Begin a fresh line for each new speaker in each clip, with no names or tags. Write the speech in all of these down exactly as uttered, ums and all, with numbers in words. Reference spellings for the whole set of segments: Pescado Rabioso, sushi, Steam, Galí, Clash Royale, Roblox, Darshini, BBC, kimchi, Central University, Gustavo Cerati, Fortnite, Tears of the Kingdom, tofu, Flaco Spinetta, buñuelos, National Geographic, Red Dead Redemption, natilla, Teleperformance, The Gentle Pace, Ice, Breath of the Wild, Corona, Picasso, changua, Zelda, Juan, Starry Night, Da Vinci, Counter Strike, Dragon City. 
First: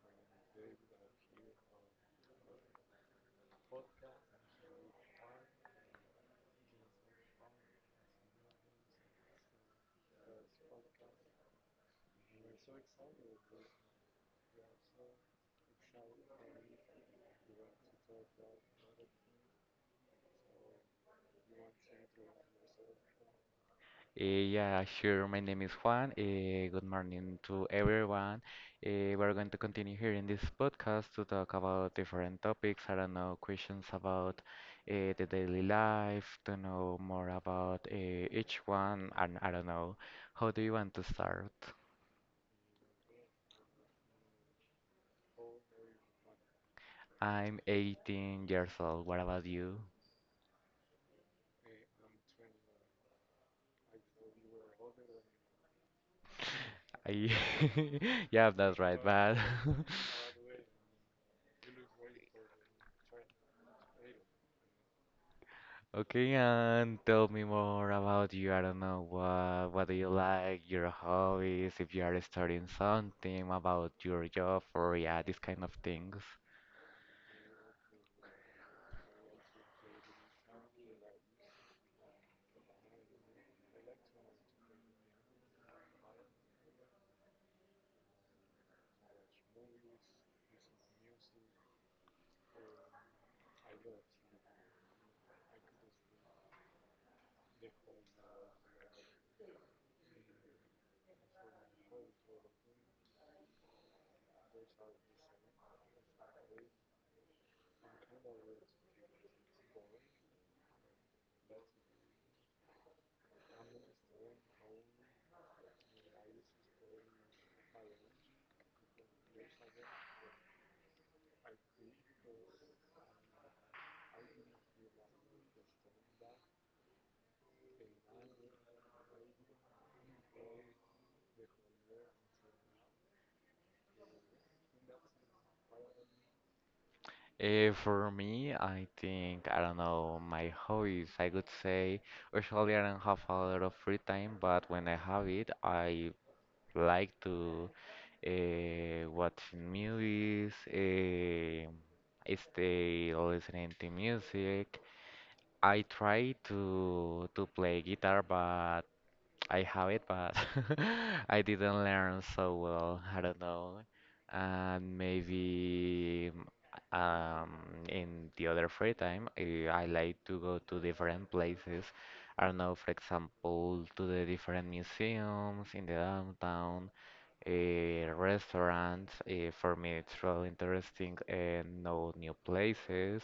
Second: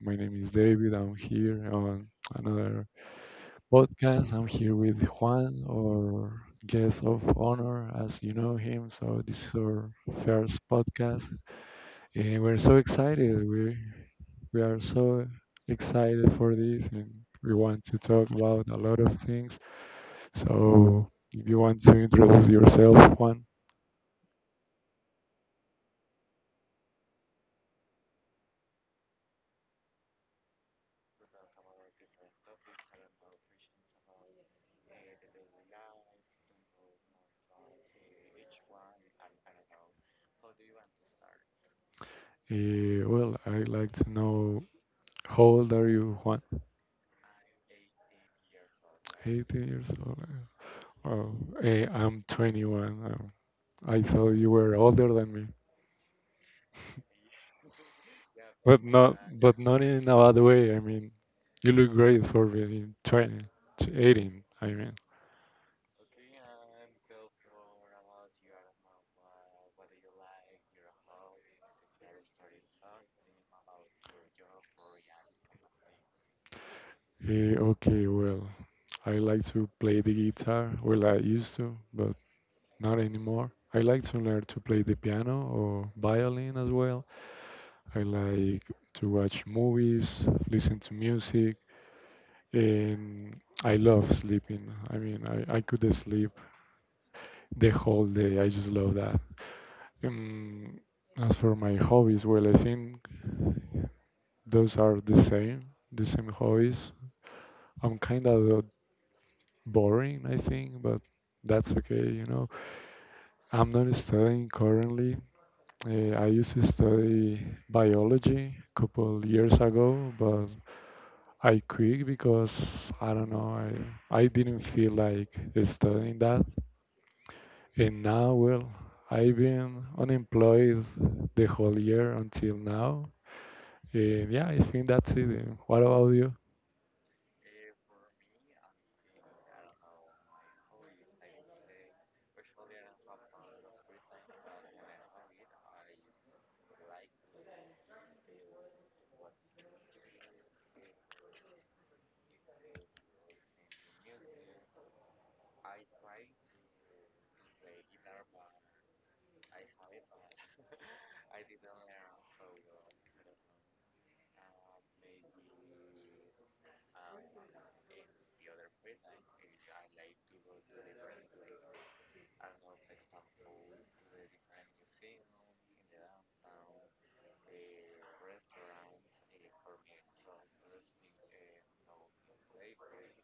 My name is David. I'm here on another podcast. I'm here with Juan, our guest of honor, as you know him. So this is our first podcast, and we're so excited. We we are so excited for this, and we want to talk about a lot of things. So if you want to introduce yourself, Juan,
Eh, Yeah, sure. My name is Juan. Eh, Good morning to everyone. Eh, We're going to continue here in this podcast to talk about different topics. I don't know, questions about eh, the daily life, to know more about eh, each one. And I don't know, how do you want to start?
eh, well, I'd like to know how old are you, Juan?
I'm eighteen years old. What about
eighteen
you?
years old. Oh, eh, I'm twenty-one. Um, I thought you were older than me,
I- Yeah, that's
but
right, but
not, but not in a bad way. I mean, you look great for being twenty, t- eighteen. I mean,
Okay, and tell me more about you. I don't know what what do you like, your hobbies, if you are studying something about your job or yeah, these kind of things.
eh, okay, well, I like to play the guitar. Well, I used to, but not anymore. I like to learn to play the piano or violin as well. I like to watch movies, listen to music, and I love sleeping. I mean, I, I could sleep the whole day. I just love that. Um, as for my hobbies, well, I think those are the same, the same hobbies. I'm kind of boring, I think, but that's okay, you know. I'm not studying currently. Uh, I used to study biology a couple years ago, but I quit because I don't know, I, I didn't feel like studying that. And now, well, I've been unemployed the whole year until now. Uh, yeah, I think that's it. Uh, What about you?
Uh, for me, I think I don't know my hobbies. I could say usually I don't have a lot of free time, but when I have it, I like to uh, watch movies, uh, stay listening to music. I tried to to play guitar, but I have it, but I didn't learn so well. I don't know. And maybe um, in the other free time, eh, I like to go to different places. I don't know, for example, to the different museums in the downtown, eh, restaurants. Eh, for me, it's really interesting and know new places.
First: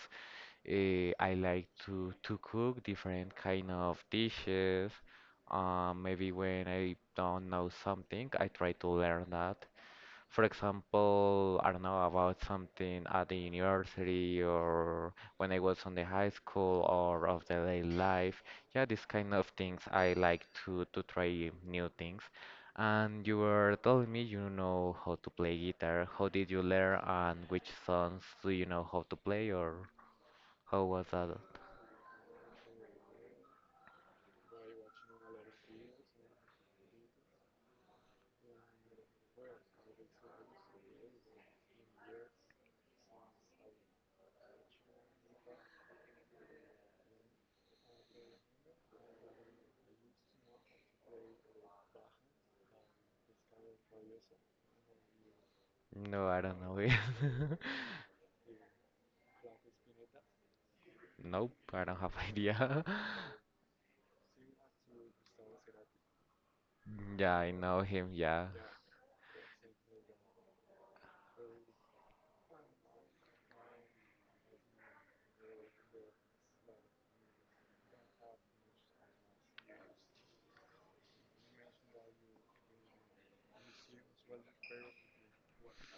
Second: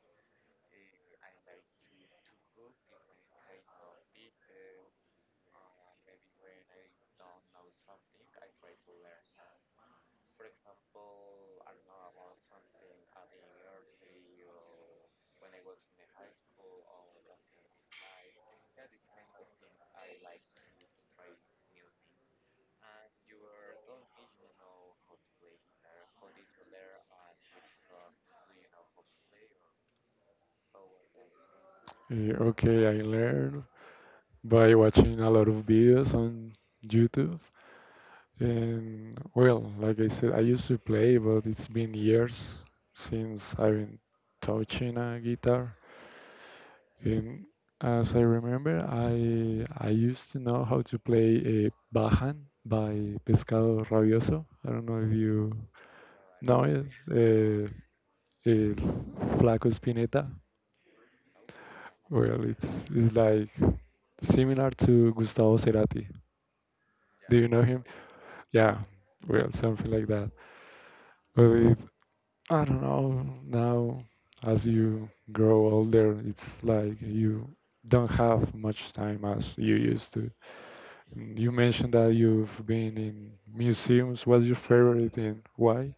Uh, I like to to cook different kind of dishes. Um, maybe when I don't know something, I try to learn that. For example, I don't know about something at the university or when I was on the high school or of the daily life. Yeah, these kind of things I like to to try new things. And you were telling me you know how to play guitar. How did you learn and which songs do you know how to play or? Oh, was that?
Uh, okay, I learned by watching a lot of videos on YouTube. And well, like I said, I used to play, but it's been years since I've been touching a guitar. And as I remember, I I used to know how to play a Bajan by Pescado Rabioso. I don't know if you
No, I don't
know
know
it.
him.
Uh, uh, Flaco Spinetta.
Nope, I don't have
Well, it's
idea.
it's like similar to Gustavo Cerati.
Yeah,
Do you
I
know
know
him?
him, yeah.
Yeah, well, something like that. But it, I don't know. Now, as you grow older, it's like you don't have much time as you used to. Mm. You mentioned that you've been in museums. What's your favorite and why?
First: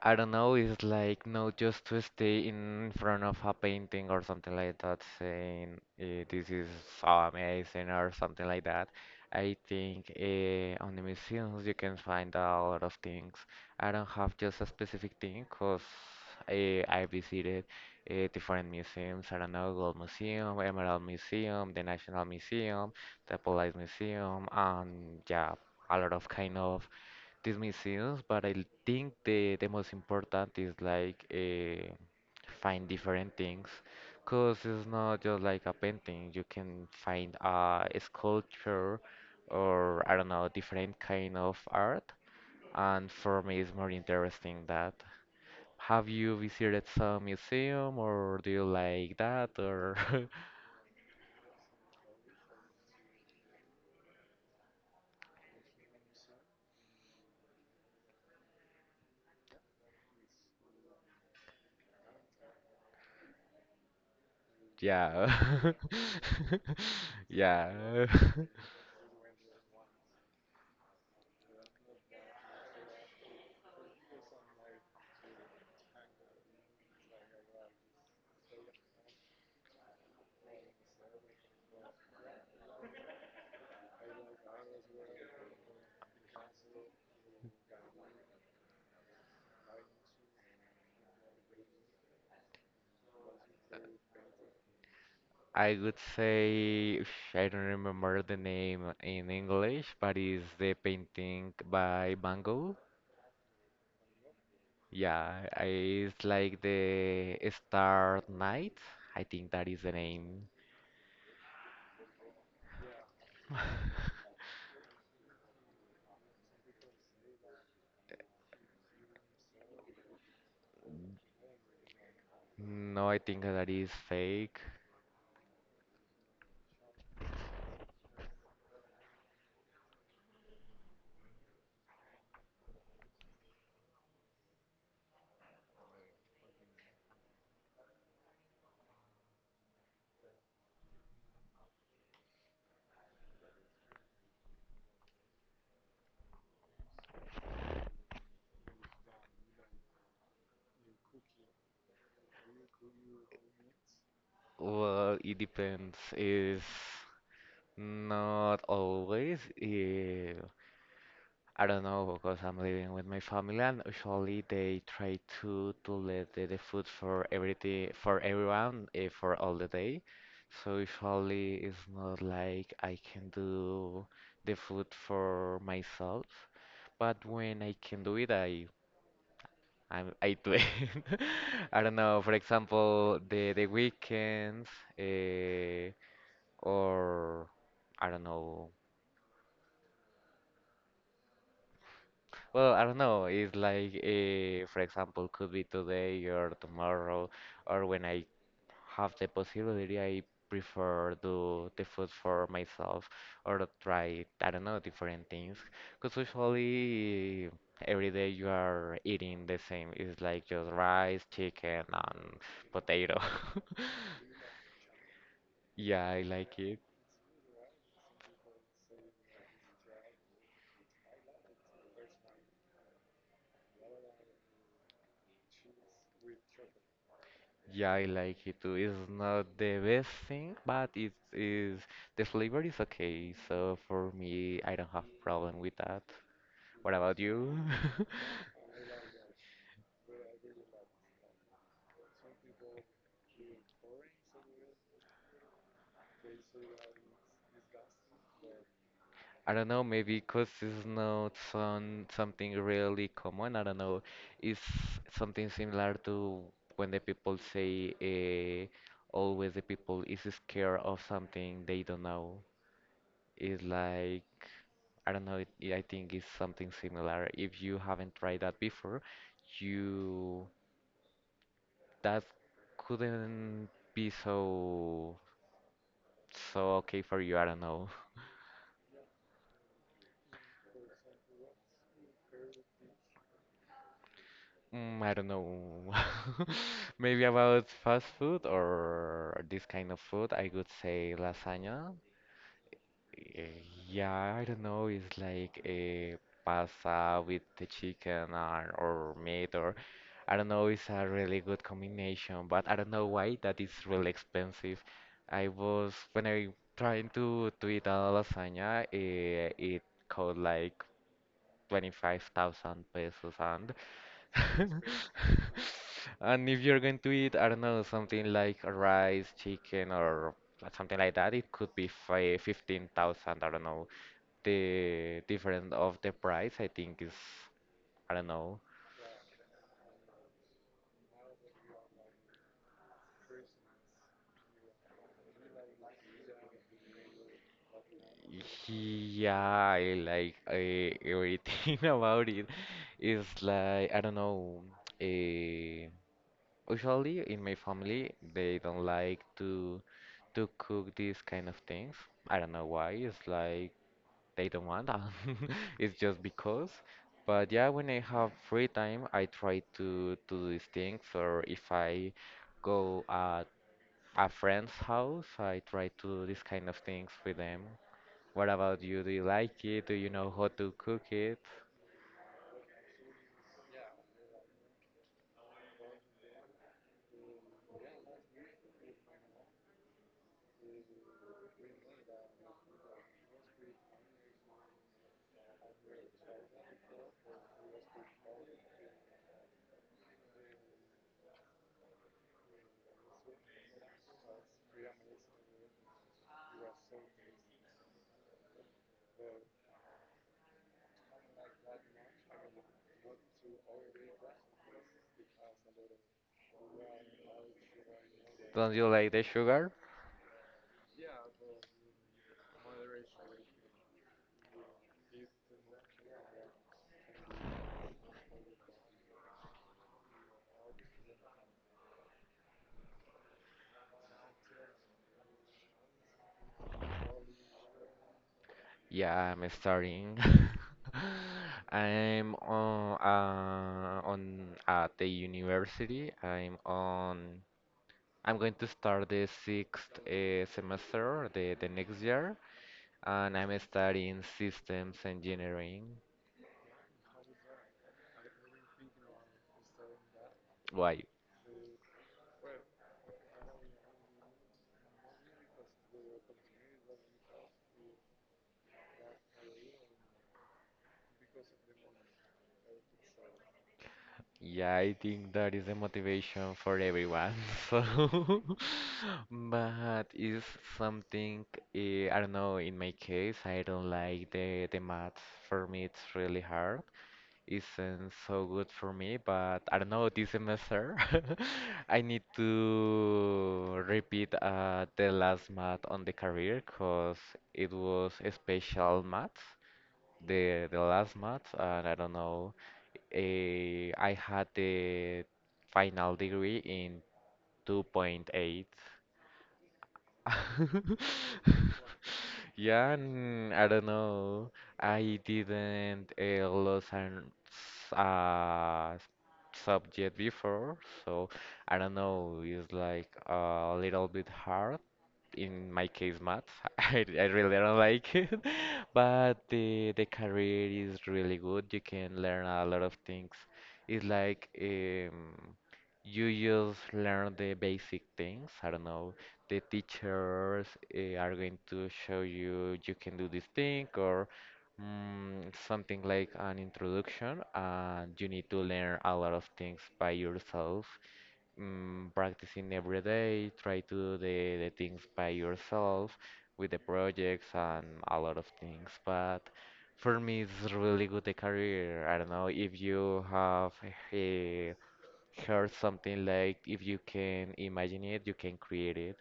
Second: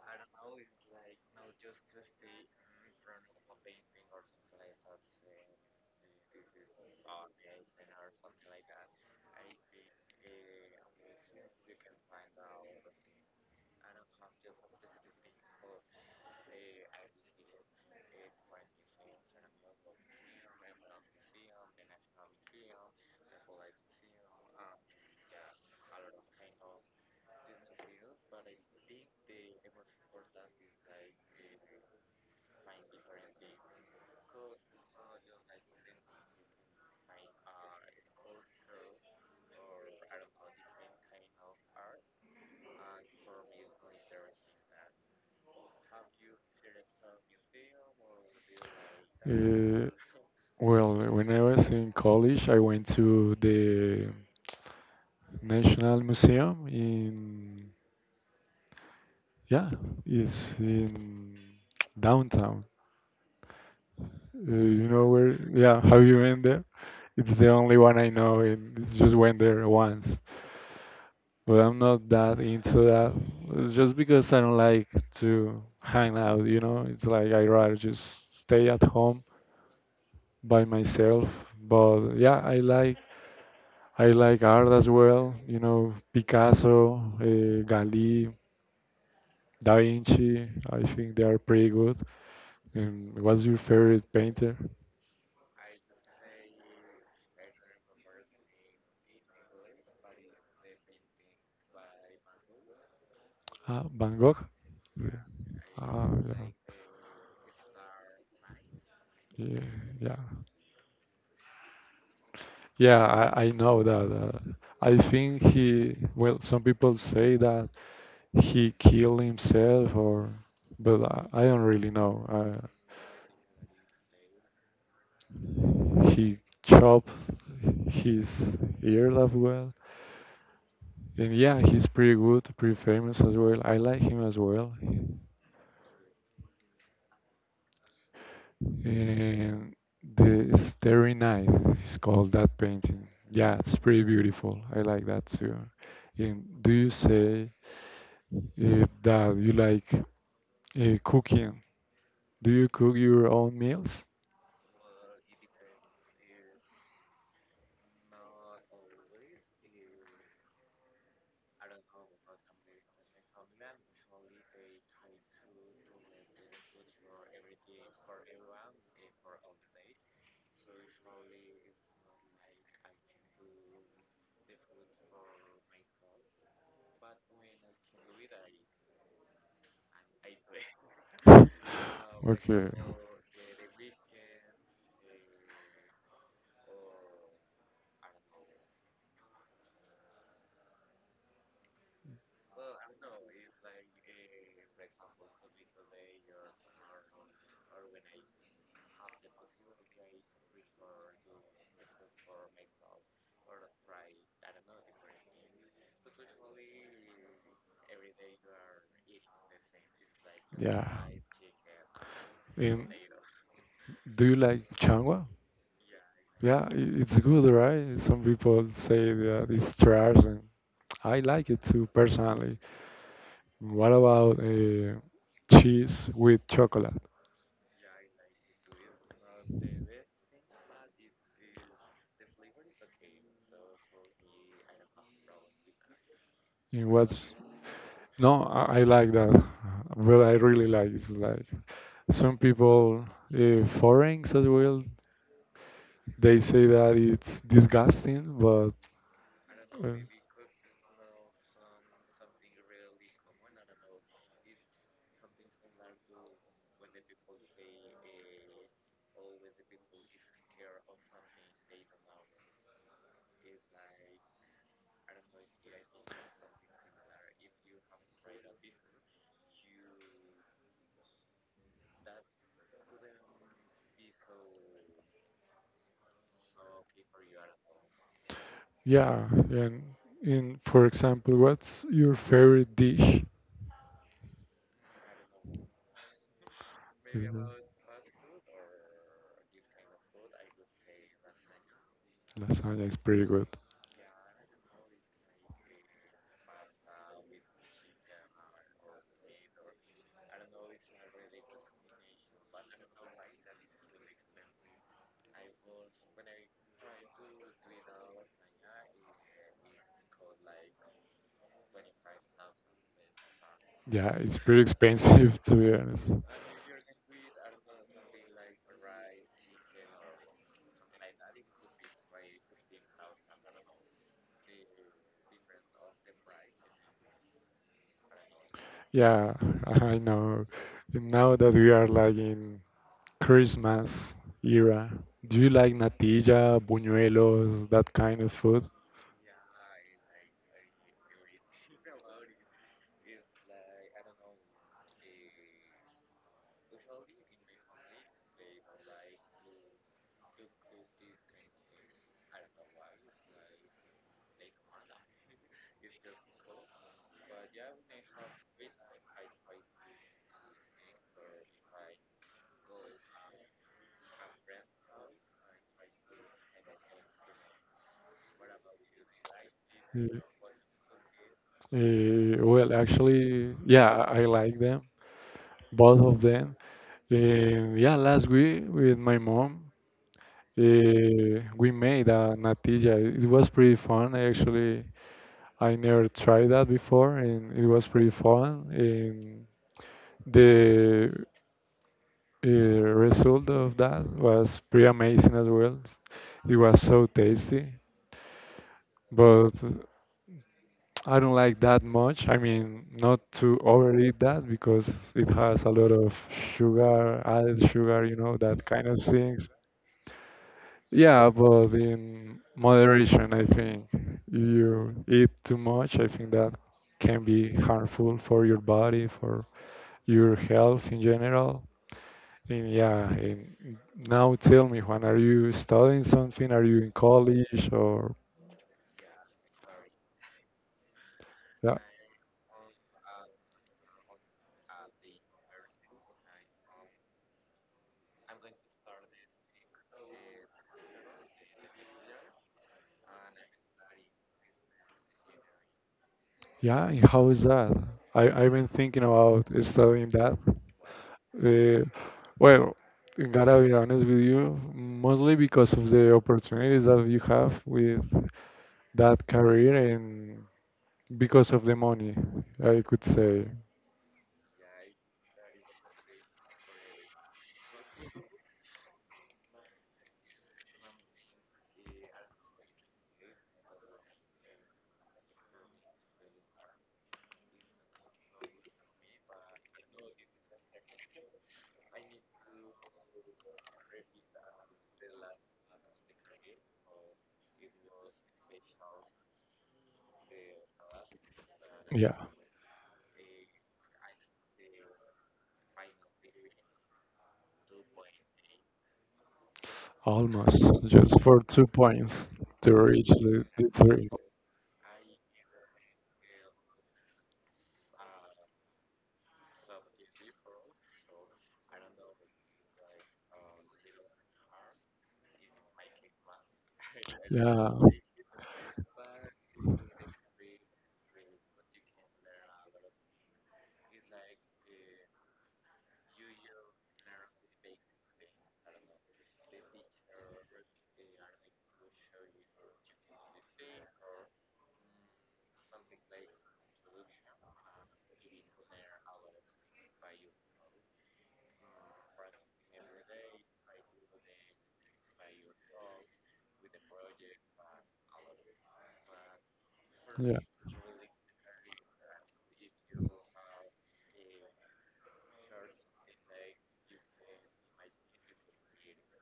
I don't know, it's like not just to stay in front of a painting or something like that, saying eh, this is so amazing or something like that. I think eh, on the museums you can find a lot of things. I don't have just a specific thing because I, I visited eh, different museums. I don't know, Gold Museum, Emerald Museum, the National Museum, the Police Museum, and yeah, a lot of kind of these museums, but I think the the most important is like uh, find different things, cause it's not just like a painting. You can find uh, a sculpture or I don't know different kind of art, and for me it's more interesting that. Have you visited some museum or do you like that
Uh,
or
well, when I was in college, I went to the National Museum in. Yeah, it's in downtown. Uh, you know
yeah
where? Yeah, have you been there? It's the only one
yeah
I know, and it's just went there once. But I'm not that into that. It's just because I don't like to hang out, you know? It's like I rather just stay at home by myself. But yeah, I like I like art as well, you know, Picasso, uh, Galí, Da Vinci. I think they are pretty good. And what's your favorite painter?
I would say, I don't remember the name in English, but it's the painting by Van Gogh.
Uh, Van Gogh. Yeah.
Yeah, I-
Ah,
it's
yeah.
like the Star Night. I think
Yeah,
that is the
yeah,
name.
yeah. I, I know that. Uh, I think he. Well, some people say that he killed himself, or but I, I don't really know. Uh,
No, I think that is fake.
he chopped his ear as well, and yeah, he's pretty good, pretty famous as well. I like him as well. And the Starry Night is called that painting. Yeah, it's pretty beautiful. I like that too. And do you say uh, that you like uh, cooking? Do you cook your own meals?
Well, it depends. It's not always. eh, I don't know because I'm living with my family and usually they try to to let the, the food for everything for everyone uh, for all the day. So usually it's not like I can do the food for myself, but when I can do it, I I, I do it. I don't know. For
Okay.
example, the the weekends uh, or I don't know. Well, I don't know. It's like, uh, for example, could be today or tomorrow, or when I have the possibility, I prefer do the food for myself or try, I don't know, different things. Because usually every day you are eating the same. It's like just
Yeah.
rice, chicken, and
And
potato.
do you like changua?
Yeah, I like.
Yeah, i- it's good, right? Some people say that it's trash, and I like it too personally. What about uh, cheese with chocolate?
Yeah, I like it too. It's not the best thing, but it is the flavor is okay. So for me, I don't have problem with that.
In
What about
what's
you?
No, I, I like that. Well, I really like it's like some people, uh, foreigners as well, they say that it's disgusting, but
I don't know,
uh,
maybe because it's not some something really common. I don't know. It's something similar to when the people say uh, always the people is scared of something they don't know. It's like I don't know, it, it- I think it's something similar. If you haven't tried that before, you that couldn't be so so okay for you. I don't know.
Yeah, and in for example, what's your favorite dish?
Mm, I don't know. Maybe
Mhm.
about fast food or this kind of food, I would say lasagna.
Lasagna is pretty good.
Eh, Yeah, I don't know. It's like a pasta with the chicken or, or meat or I don't know, it's a really good combination, but I don't know why that is really expensive. I was when I trying to to eat a lasagna, eh, it cost like twenty-five thousand pesos and
Yeah, it's pretty expensive to be honest.
and if you're going to eat, I don't know, something like rice, chicken or something like that, it could be fi fifteen thousand, I don't know. The difference of the price, I think is I don't know.
Yeah, I know. And now that we are like in Christmas era, do you like natilla, buñuelos, that kind of food?
Yeah, I like uh, everything about it. It's like I don't know. Uh, Usually in my family, they don't like to to cook these kind of things. I don't know why. It's like they don't want that. It's just because. But yeah, when I have free time, I try to to do these things. Or if I go at a friend's house, I try to do these kind of things with them. What about you? Do you like it? Do you
Uh,
know how to cook it?
uh, well, actually, yeah, I I like them, both of them. And yeah, last week with my mom, Eh, we made a natilla. It was pretty fun, actually. I never tried that before, and it was pretty fun. And the uh, result of that was pretty amazing as well. It was so tasty, but I don't like that much. I mean, not to overeat that because it has a lot of sugar, added sugar, you know, that
Don't
kind
you
of
like the
things.
sugar?
Yeah, but in moderation, I think if you eat too much, I think that can be harmful for your body, for your health in general. And yeah, and now tell me, Juan, are you studying something? Are you in college or
Yeah, I'm starting.
yeah,
I'm on uh, on at the university. I'm on. I'm going to start the sixth uh, semester the the next year, and I'm studying systems engineering.
yeah? And how is that? I I've been thinking about studying that.
Why?
Uh, well, gotta be honest with you, mostly because of the opportunities that you have with that career and because of the money, I could say.
Yeah, I think that is a motivation for everyone. So, but it's something, eh, I don't know, in my case, I don't like the the math. For me, it's really hard. Isn't so good for me, but I don't know, this semester, I need to repeat uh, the last math on the career because it was a special math the the last math, and I don't
Yeah,
know, eh, I had the final degree in two point eight.
almost just for two points to
Yeah,
reach the,
and I
the
don't
three.
know. I didn't uh, lose an s- uh, subject before, so I don't know. It's like a little bit hard in my case math. I, I really
Yeah,
don't like it, but the the career is really good. You can learn a lot of things. It's like um, you just learn the basic things. I don't know. The teachers uh, are going to show you you can do this thing or mm, something like an introduction, and you need to learn a lot of things by yourself mm, practicing every day, try to do the, the things by yourself with the projects and a lot of things. But for
yeah.
me, it's really good the career. I don't know if you have eh, heard something like if you can imagine it, you can create it.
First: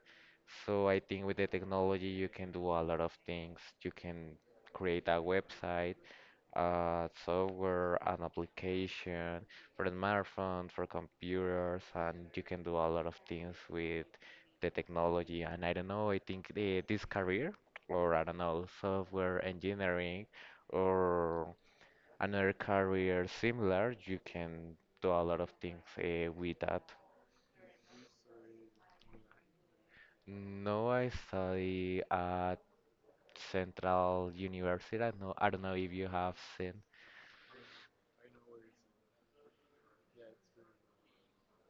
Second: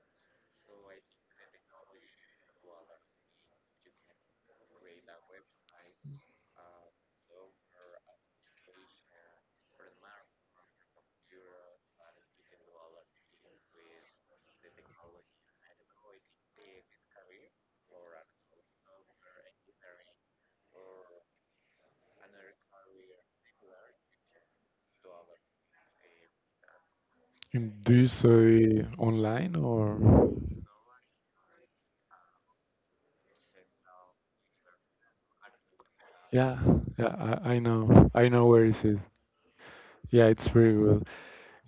So I think with the technology, you can do a lot of things. You can create a website uh, software and application for the smartphone, for computers, and you can do a lot of things with the technology. And I don't know, I think the, this career, or I don't know, software engineering, or another career similar, you can do a lot of things uh, with that.
And do you say online or?
No, I study at Central University. I know, I don't know if you have
Yeah,
seen.
yeah. I, I know. I know where is it. Yeah, it's pretty good.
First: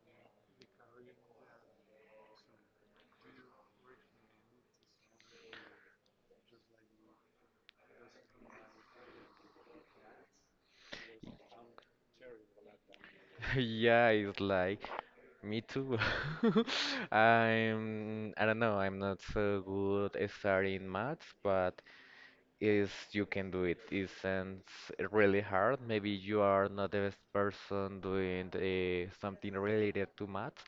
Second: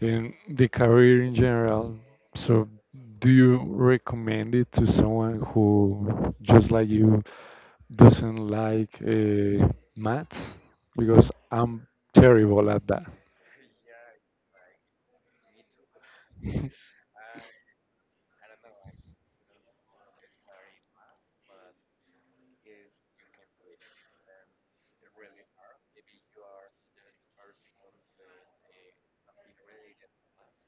And the career in general. So, do you recommend it to someone who just like you doesn't like uh, maths because I'm terrible at that.
Yeah, it's like me too. I'm I don't know, I'm not so good at studying maths, but is you can do it. Isn't really hard. Maybe you are not the best person doing uh, something related to maths,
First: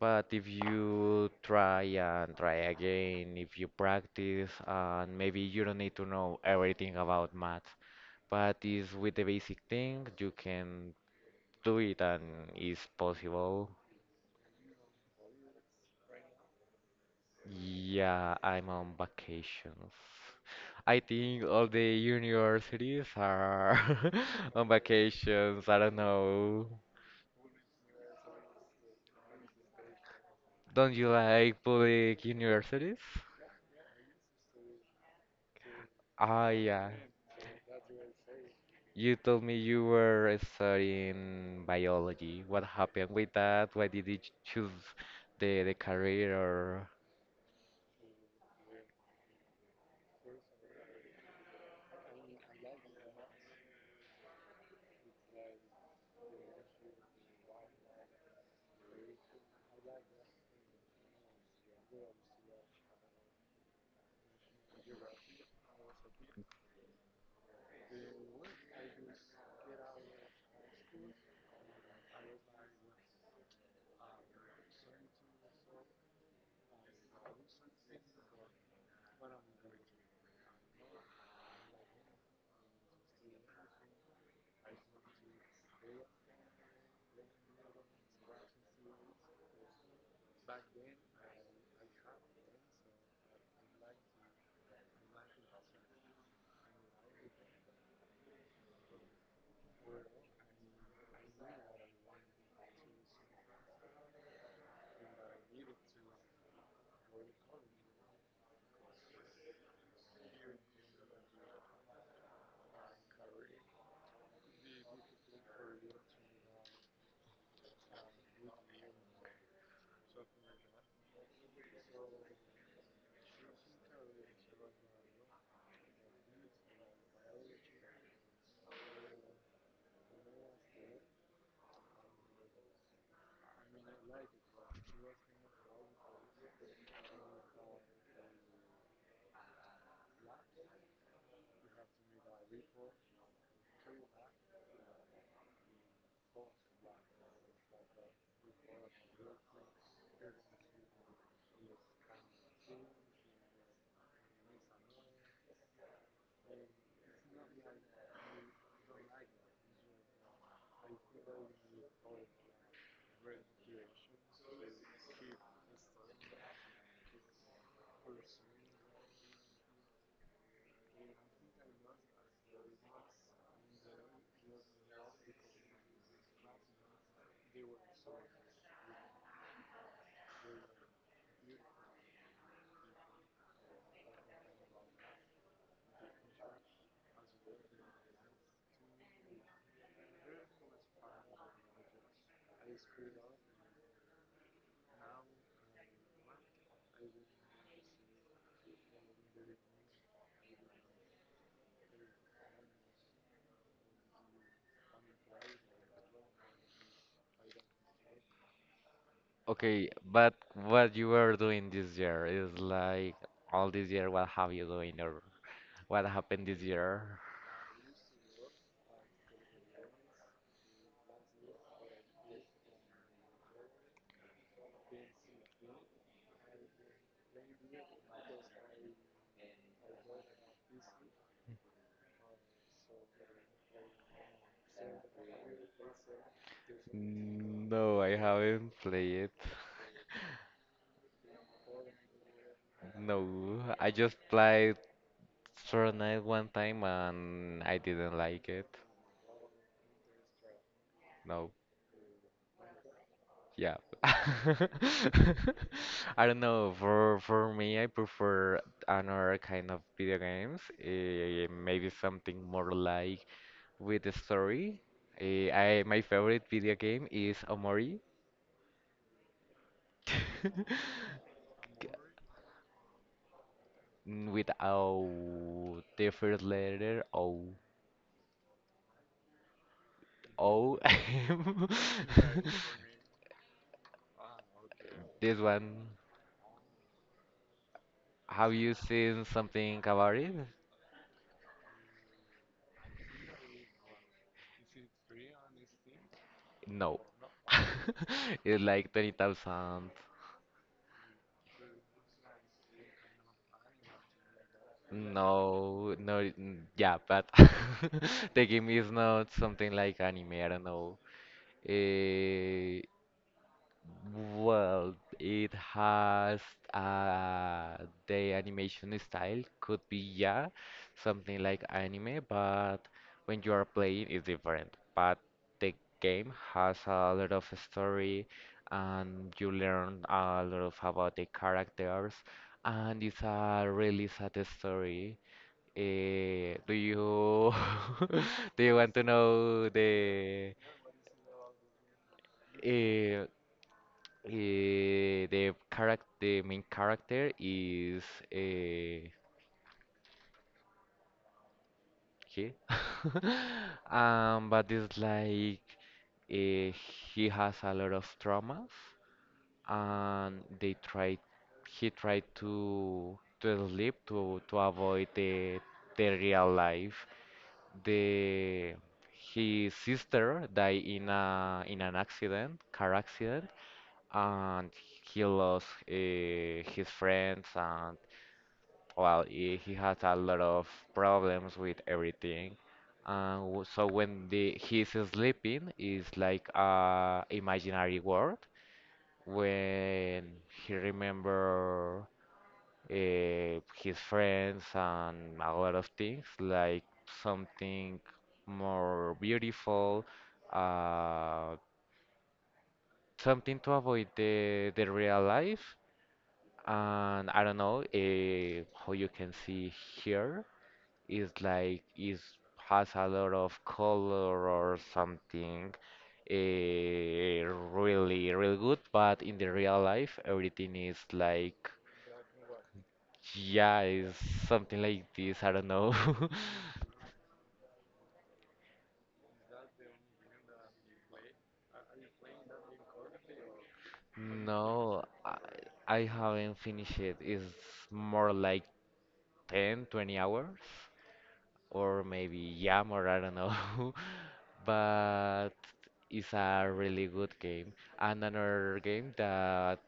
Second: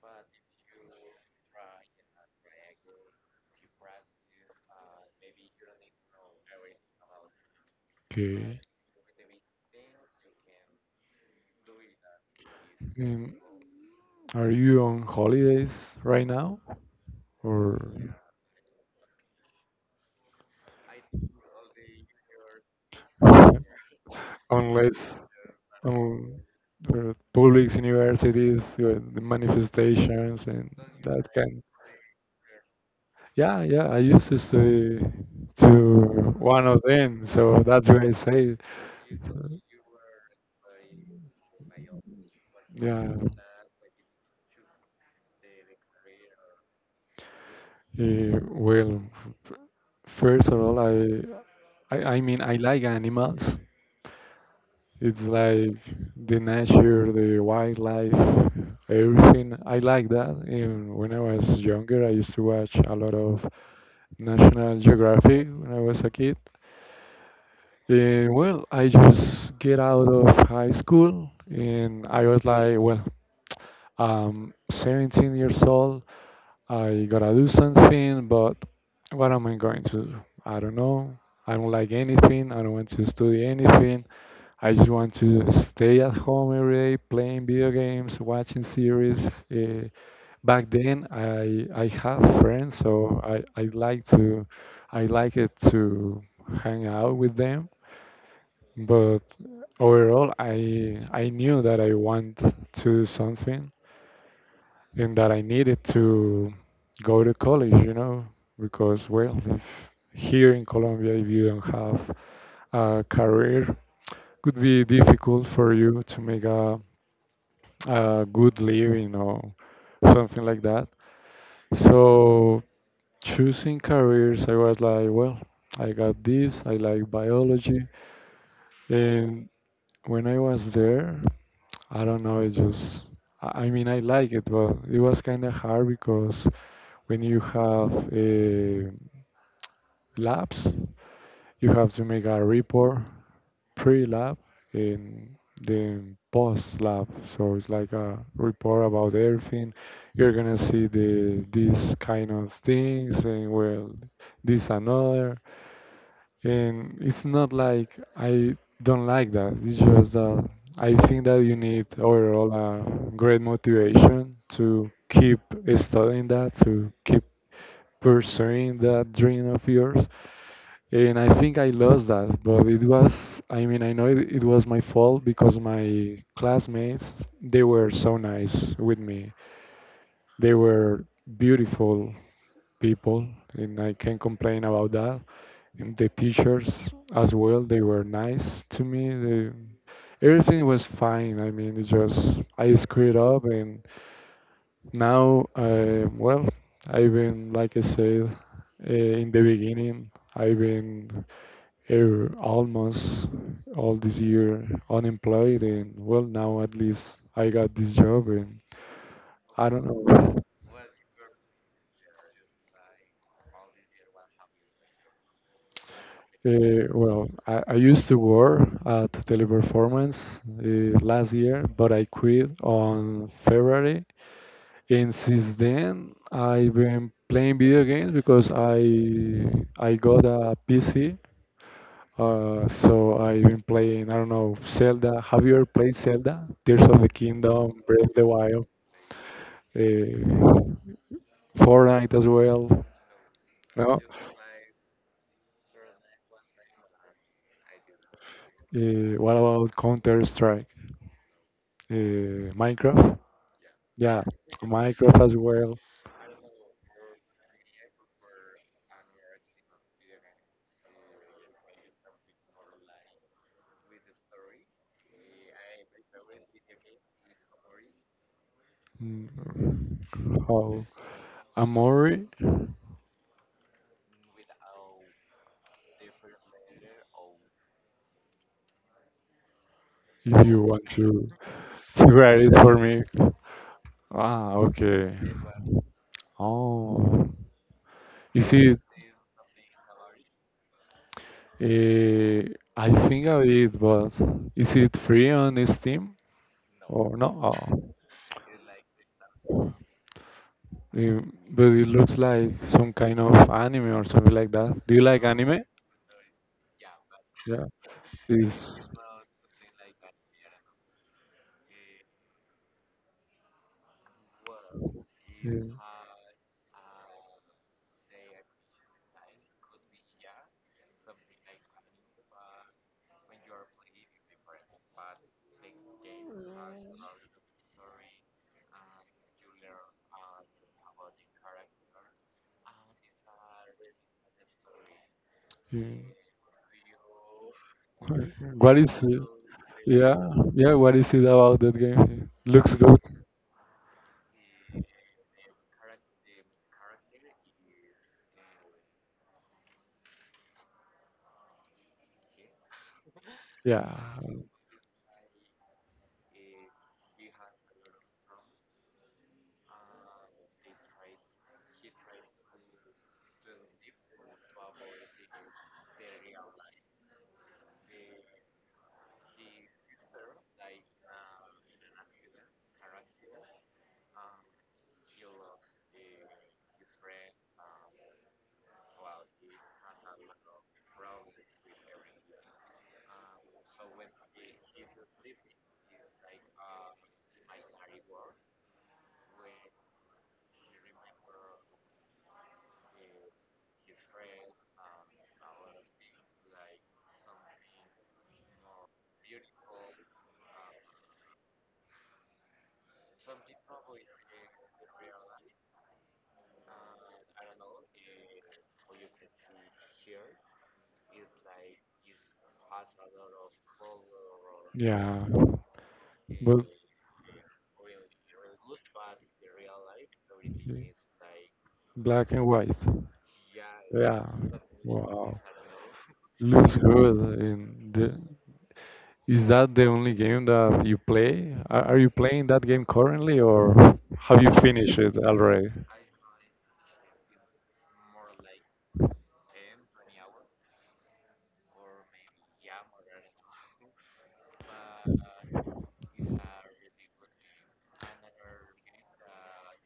but if you try and try again, if you practice, and maybe you don't need to know everything about maths, but
Okay.
is with the basic thing you can do it and it's
Um,
possible.
are you on holidays right now or?
Yeah, I'm on vacations. I think all the universities are on
Unless
vacations. I don't
um,
know.
the public universities, uh, the manifestations, and
Don't you
that
like
kind.
public universities?
Yeah, yeah, I used to study to
Ah,
one of
yeah.
them, so that's why I say.
You told
So,
me you were studying biology. What happened
yeah,
with that? Why did you ch- choose the the career or
eh, well, f- first of all, I, I, I mean, I like animals. It's like the nature, the wildlife, everything. I like that. And when I was younger, I used to watch a lot of National Geographic when I was a kid. And well, I just get out of high school, and I was like, well, I'm seventeen years old. I gotta do something, but what am I going to do? I don't know. I don't like anything. I don't want to study anything. I just want to stay at home every day, playing video games, watching series. Uh, Back then, I I have friends, so I, I like to I like it to hang out with them. But overall, I I knew that I want to do something and that I needed to go to college, you know, because well, if here in Colombia, if you don't have a career, could be difficult for you to make a A good living or something like that. So choosing careers, I was like, well, I got this. I like biology, and when I was there, I don't know. It just, I I mean, I like it, but it was kind of hard because when you have uh, labs, you have to make a report pre-lab and then post-lab. So it's like a report about everything. You're gonna see the these kind of things and well, this another. And it's not like I don't like that. It's just that I think that you need overall a great motivation to keep studying that, to keep pursuing that dream of yours and I think I lost that, but it was, I mean, I know it, it was my fault because my classmates, they were so nice with me. They were beautiful people, and I can't complain about that. And the teachers as well, they were nice to me. They, everything was fine. I mean, it just, I screwed up, and now, uh, well, I've been, like I said, uh, in the beginning, I've been are almost all this year unemployed and well now at least I got this job and I don't
okay, but
know.
what you were doing this year is like all this year, what have you doing. What happened this
Uh,
year?
well, I, I used to work at Teleperformance uh, last year, but I quit on February. And since then, I've been playing video games because I I got a P C. Uh, so I've been playing, I don't know, Zelda. Have you ever played Zelda? Tears of the Kingdom,
No,
Breath
I
of the Wild?
haven't played it.
uh, Fortnite as well.
No, I
No.
just played Fortnite one time and I didn't like it.
Uh, what about Counter Strike?
No,
Uh, Minecraft?
yeah.
Yeah, Minecraft
I
as well.
don't know. For for me, I prefer another kind of video games. Eh, maybe something more like with a story. Eh, I my favorite video game is Omori.
Mm, How Amori?
Mm, with our the first letter O.
If you
O.
want to to write it for me. Ah, okay.
This one,
Oh,
have
is
you
it?
seen something about it?
Uh, I think I did, but is it free on Steam
No.
or no? Oh.
It's like twenty thousand.
Yeah, but it looks like some kind of anime or something like that. Do you like
No,
anime?
no, mm, yeah, but
Yeah,
the game is
it's
not something like anime, I don't know. Eh, Well, it
yeah.
has uh, the animation style could be yeah, something like anime, but when you are playing it's different. But the game has a lot of story and you learn a lot of about the characters and it's a really sad story.
Yeah.
Eh, do you do you
What
want to
is it?
know
Yeah,
the
yeah. What is it about that game? Looks good.
eh, Eh, the character, the main character is uh, he.
Yeah,
Um, but it's like uh, he has a lot of traumas, and they try, he tried to to sleep to to avoid the the real life. The His sister died in a in an accident, car accident, and he lost uh, his friends and well, he, he has a lot of problems with everything. Uh, w- so when the he's sleeping, it's like a imaginary world. When he remember uh, his friends and a lot of things, like something more beautiful, uh, something to avoid the the real life. And I don't know uh, how you can see here. is like is has a lot of color or
yeah.
something
But
eh, really really good, but in the real life everything
okay.
is like
Black and white.
yeah it's
Yeah.
something
Wow.
like
Know.
this, I don't know.
Looks good. And the, is that the only game that you play? Are, are you playing that game currently, or have you finished
no
it
I,
already?
I haven't finished it. It's more like ten, twenty hours or maybe, yeah, more, I don't know. But it's a really good game. And another game that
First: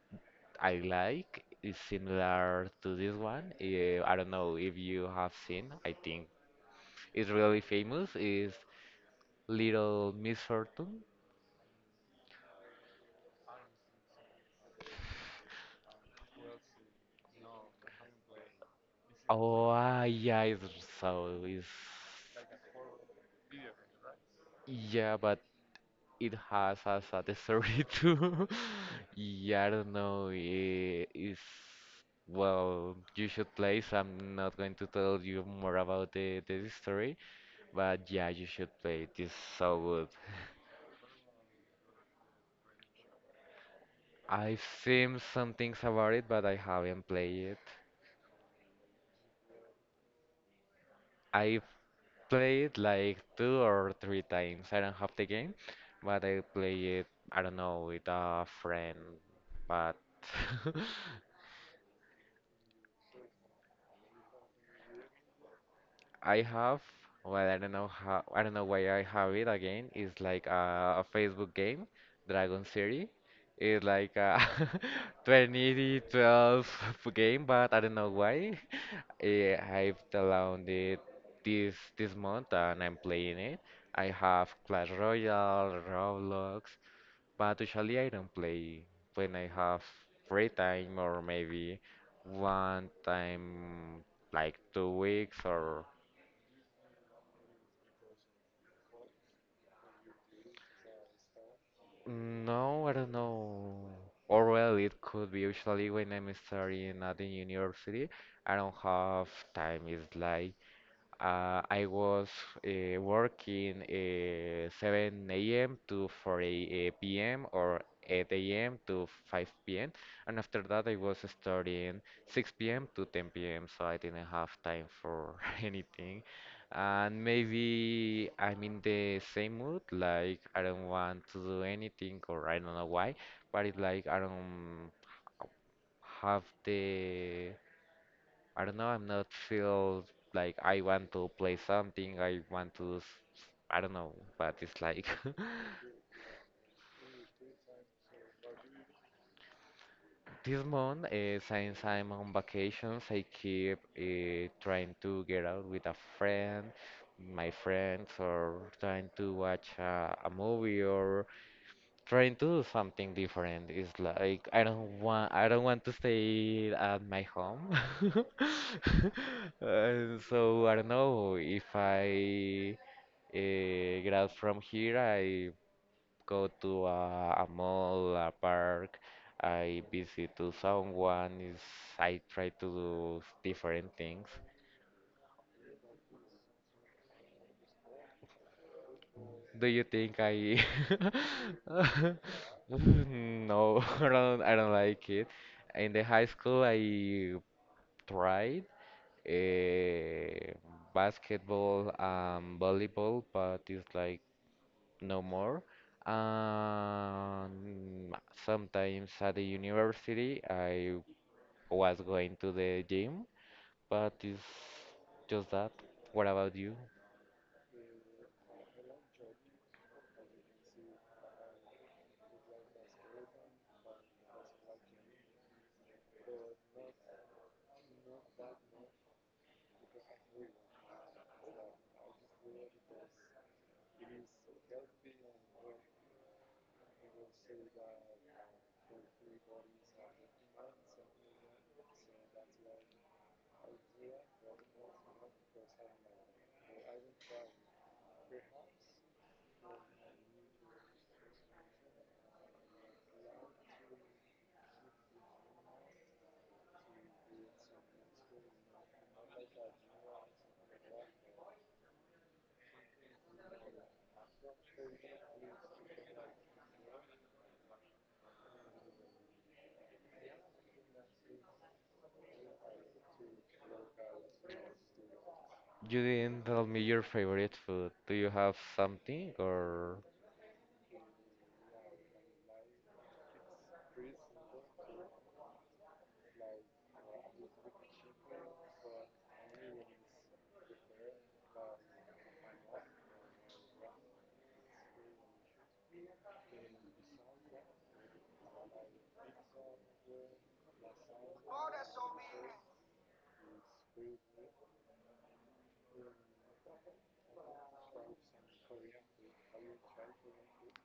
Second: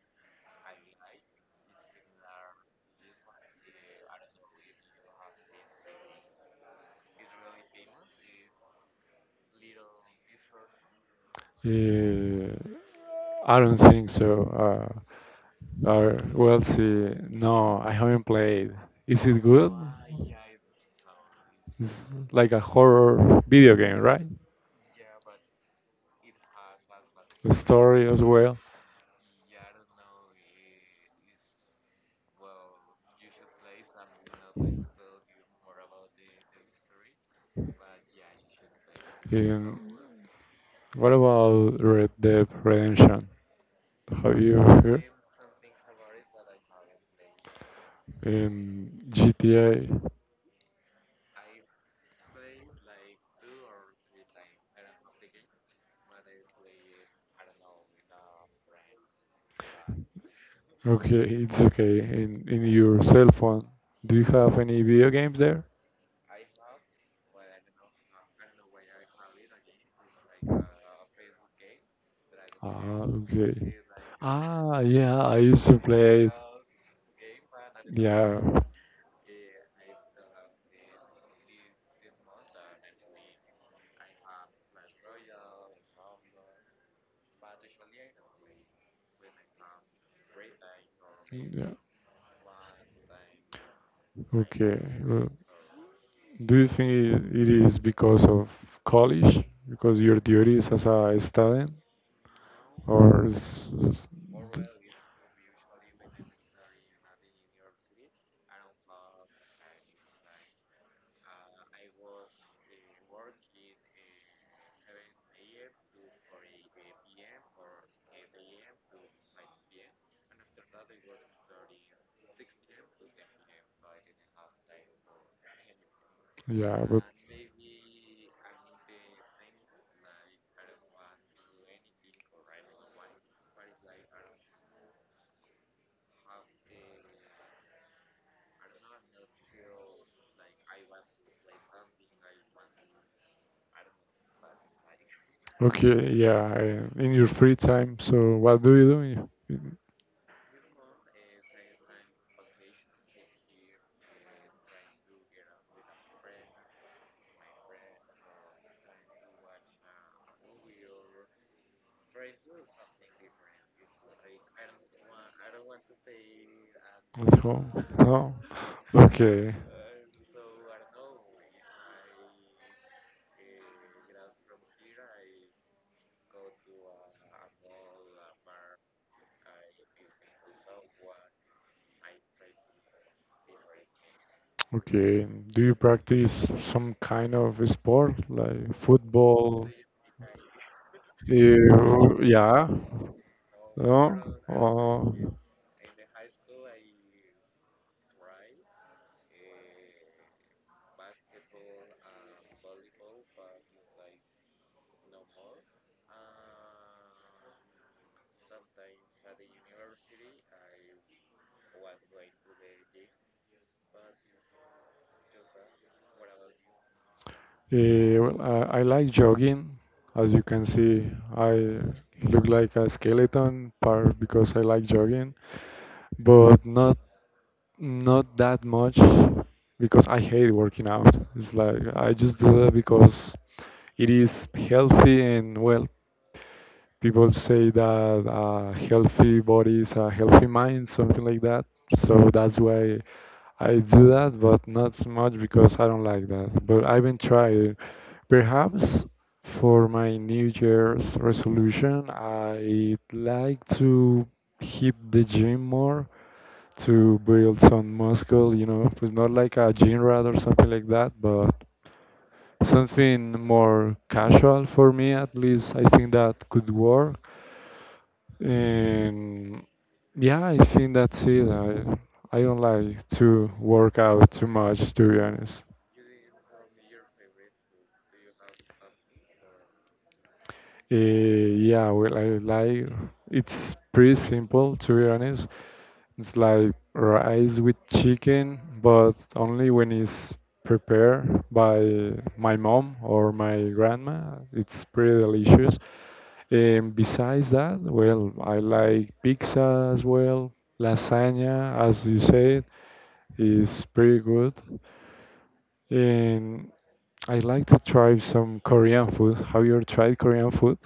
I like is similar to this one. eh, I don't know if you have seen. I think it's really famous. Is Little Misfortune.
Uh, I don't think so. Uh, uh, well, see, no, I haven't played. Is it
Oh,
good?
ah, yeah, it's so it's
It's like a horror video game, right?
yeah, but it has as a
The
dessert
story as
too.
well.
Yeah, I don't know. eh, It's well, you should play. So I'm not going to tell you more about the the story, but yeah, you should play. It's so
In,
good.
what about Red Dead Redemption? Have you
I've
heard?
seen some things about it, but I haven't played it.
In G T A.
I played like two or three times. I don't have the game, but I play it, I don't know, with a friend. But
Okay, it's okay. In in your cell phone, do you have any video games there?
I have, well, I don't know how, I don't know why I have it again. It's like a, a Facebook game, Dragon
Ah,
City.
okay.
It's like a
Ah, yeah, I used to play.
twenty twelve game, but I don't know
Yeah.
why. Eh, I've downloaded this this month and I'm playing it. I have Clash Royale, Roblox, but usually I don't play when I have free time or
Yeah.
maybe one time like
Okay.
two
Well,
weeks or
do you think it it is because of college, because your duties as a student,
no, I don't
or is,
know.
is-
Or well, it could be usually when I'm studying at the university. I don't have time. It's like Uh, I was uh, working uh, seven a m to four p m or eight a m to five p m. And after that, I was studying six p m to ten p m. So I didn't have time for anything.
yeah, but
And maybe I'm in the same mood, like I don't want to do anything or I don't know why, but it's like I don't have the I don't know, I'm not feel like I want to play something, I want to, s- s- I don't know what it's like.
okay, yeah, I- in your free time. So what do you do? in- in-
This month, uh, since I'm on vacations, I keep uh, trying to get out with a friend, my friends, or trying to watch a, a movie, or trying to do something different. It's like I don't want, I don't want to stay at my
At
home.
home? Oh, okay,
Uh, so I don't know if I Uh, grab from here, I go to a, a mall, a park, I visit to someone, is I try to do different things.
okay. Do you practice some kind of sport like
Do
football?
you think I
Eh, yeah.
no.
No.
I don't I don't like
Oh,
it. In the high school I tried uh, basketball and volleyball, but it's like no more. Um, Sometimes at the university, I was going to the gym, but it's just that. What about you?
eh, well, I, I like jogging. As you can see, I look like a skeleton part because I like jogging, but not not that much because I hate working out. It's like I just do that because it is healthy and well, people say that a healthy body is a healthy mind, something like that. So that's why I do that, but not so much because I don't like that. But I haven't tried. Perhaps for my New Year's resolution, I'd like to hit the gym more to build some muscle, you know. It's not like a gym rat or something like that, but something more casual for me at least I think that could work and yeah I think that's it i, I don't like to work out too much to be honest
You didn't tell me your favorite food. Do you have something, or
uh, Yeah, well, I like it's pretty simple to be honest it's like rice with chicken but only when it's prepared by my mom or my grandma it's pretty delicious. Um, besides that, well, I like pizza as well. Lasagna, as you said, is pretty good. And I like to try some Korean food. Have you ever tried Korean food?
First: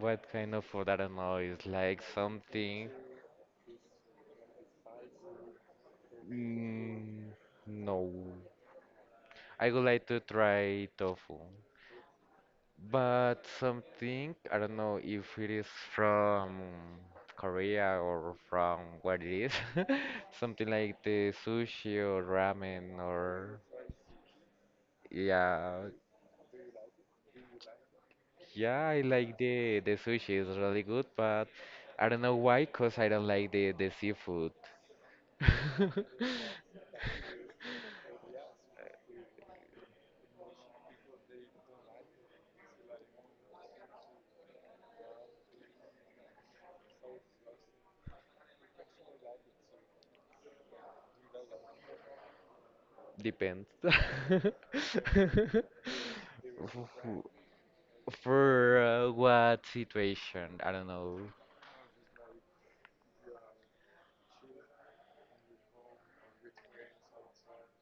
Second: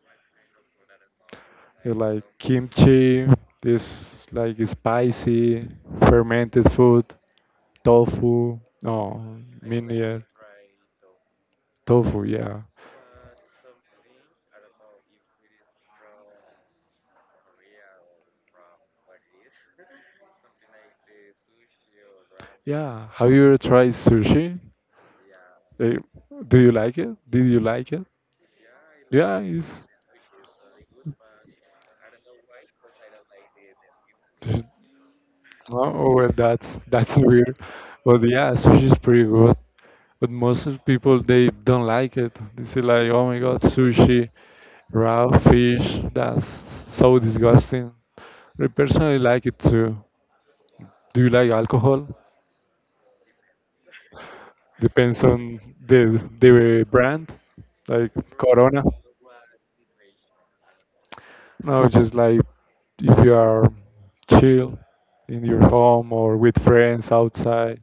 what kind of food? I don't know. Is
You
like
like
something.
kimchi, this like spicy, fermented food,
Mm, no.
tofu. No,
I
me
would like to
neither.
try tofu.
Tofu, yeah.
But something, I don't know if it is from Korea or from what it is, something like the sushi or ramen
Yeah. Have you ever
or
tried sushi?
yeah,
Eh, do you like it? Did you like it?
yeah, I
Yeah,
like the
it's
the sushi is really good, but I don't know why, 'cause I don't like the the seafood.
no, oh, well, that's that's weird. But yeah, sushi's pretty good. But most of people they don't like it. They say like, oh my god, sushi, raw fish, that's so disgusting. I personally like it too. Do you like alcohol?
Depends.
Depends on the the
F-
brand, like
For
Corona.
uh, what situation? I don't know.
No, just like if you are chill in your home or with friends outside.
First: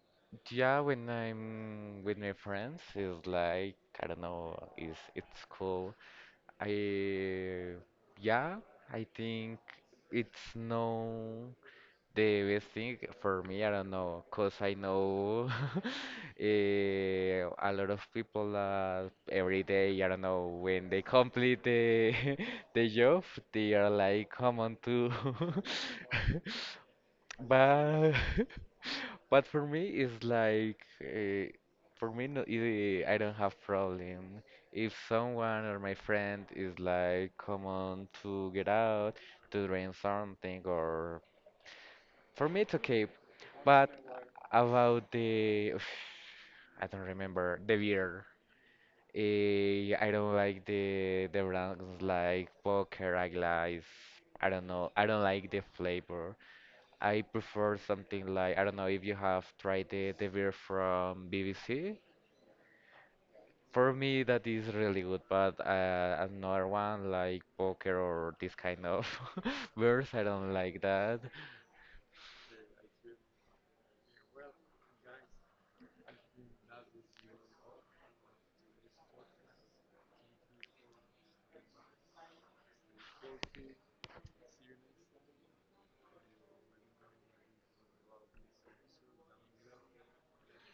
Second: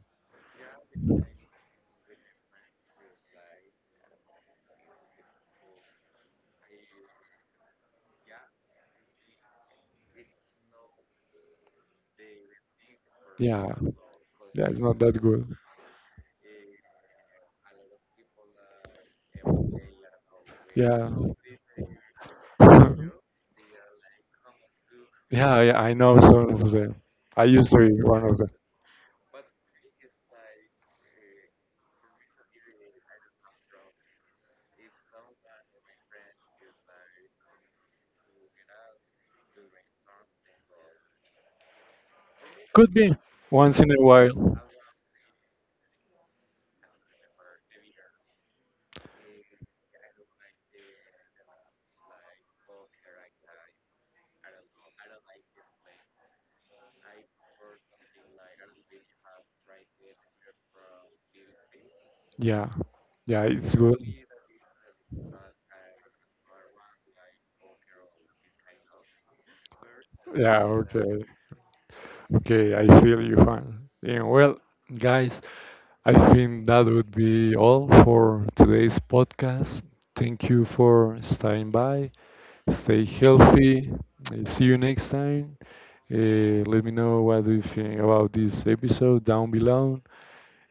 Yeah, when I'm with my friends, it's like I don't know, it's it's cool. I yeah, I think it's no the best thing for me. I
Yeah,
don't know, cause
yeah,
I
it's not that good.
know eh, a lot of people that every day, I don't know, when they
Yeah.
complete the the job, they are like, come on to
Yeah, yeah, I know some of them. I used to be
But
one of them.
but for me it's like uh, for me no, it, eh, I don't have problem. If someone or my friend is like come on to get out to drink something or for me it's
Could
okay.
be once in
But
a while.
about the I don't remember the beer. Eh, I don't like the the brands like Poker, Ice. I don't know. I don't like the flavor. I prefer something like I don't know if you have tried the, the beer from B B C.
Yeah, yeah, it's
For
good.
me, that is really good, but uh, another one like Poker or this kind of beers, I don't
Yeah,
like that.
okay. Okay, I feel you, Juan. Yeah, well, guys, I think that would be all for today's podcast. Thank you for staying by. Stay healthy. Uh, See you next time. Uh, let me know what do you think about this episode down below.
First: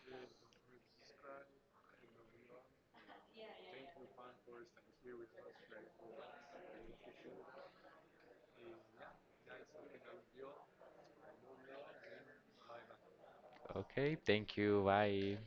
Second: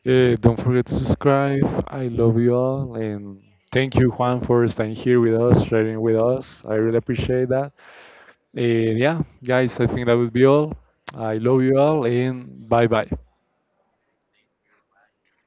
Yeah, don't forget to subscribe. I love you all, and thank you, Juan, for staying here with us, sharing with us. I really appreciate that. And yeah, guys, I think that would be all. I love you all, and bye bye.
Okay, thank you. Bye.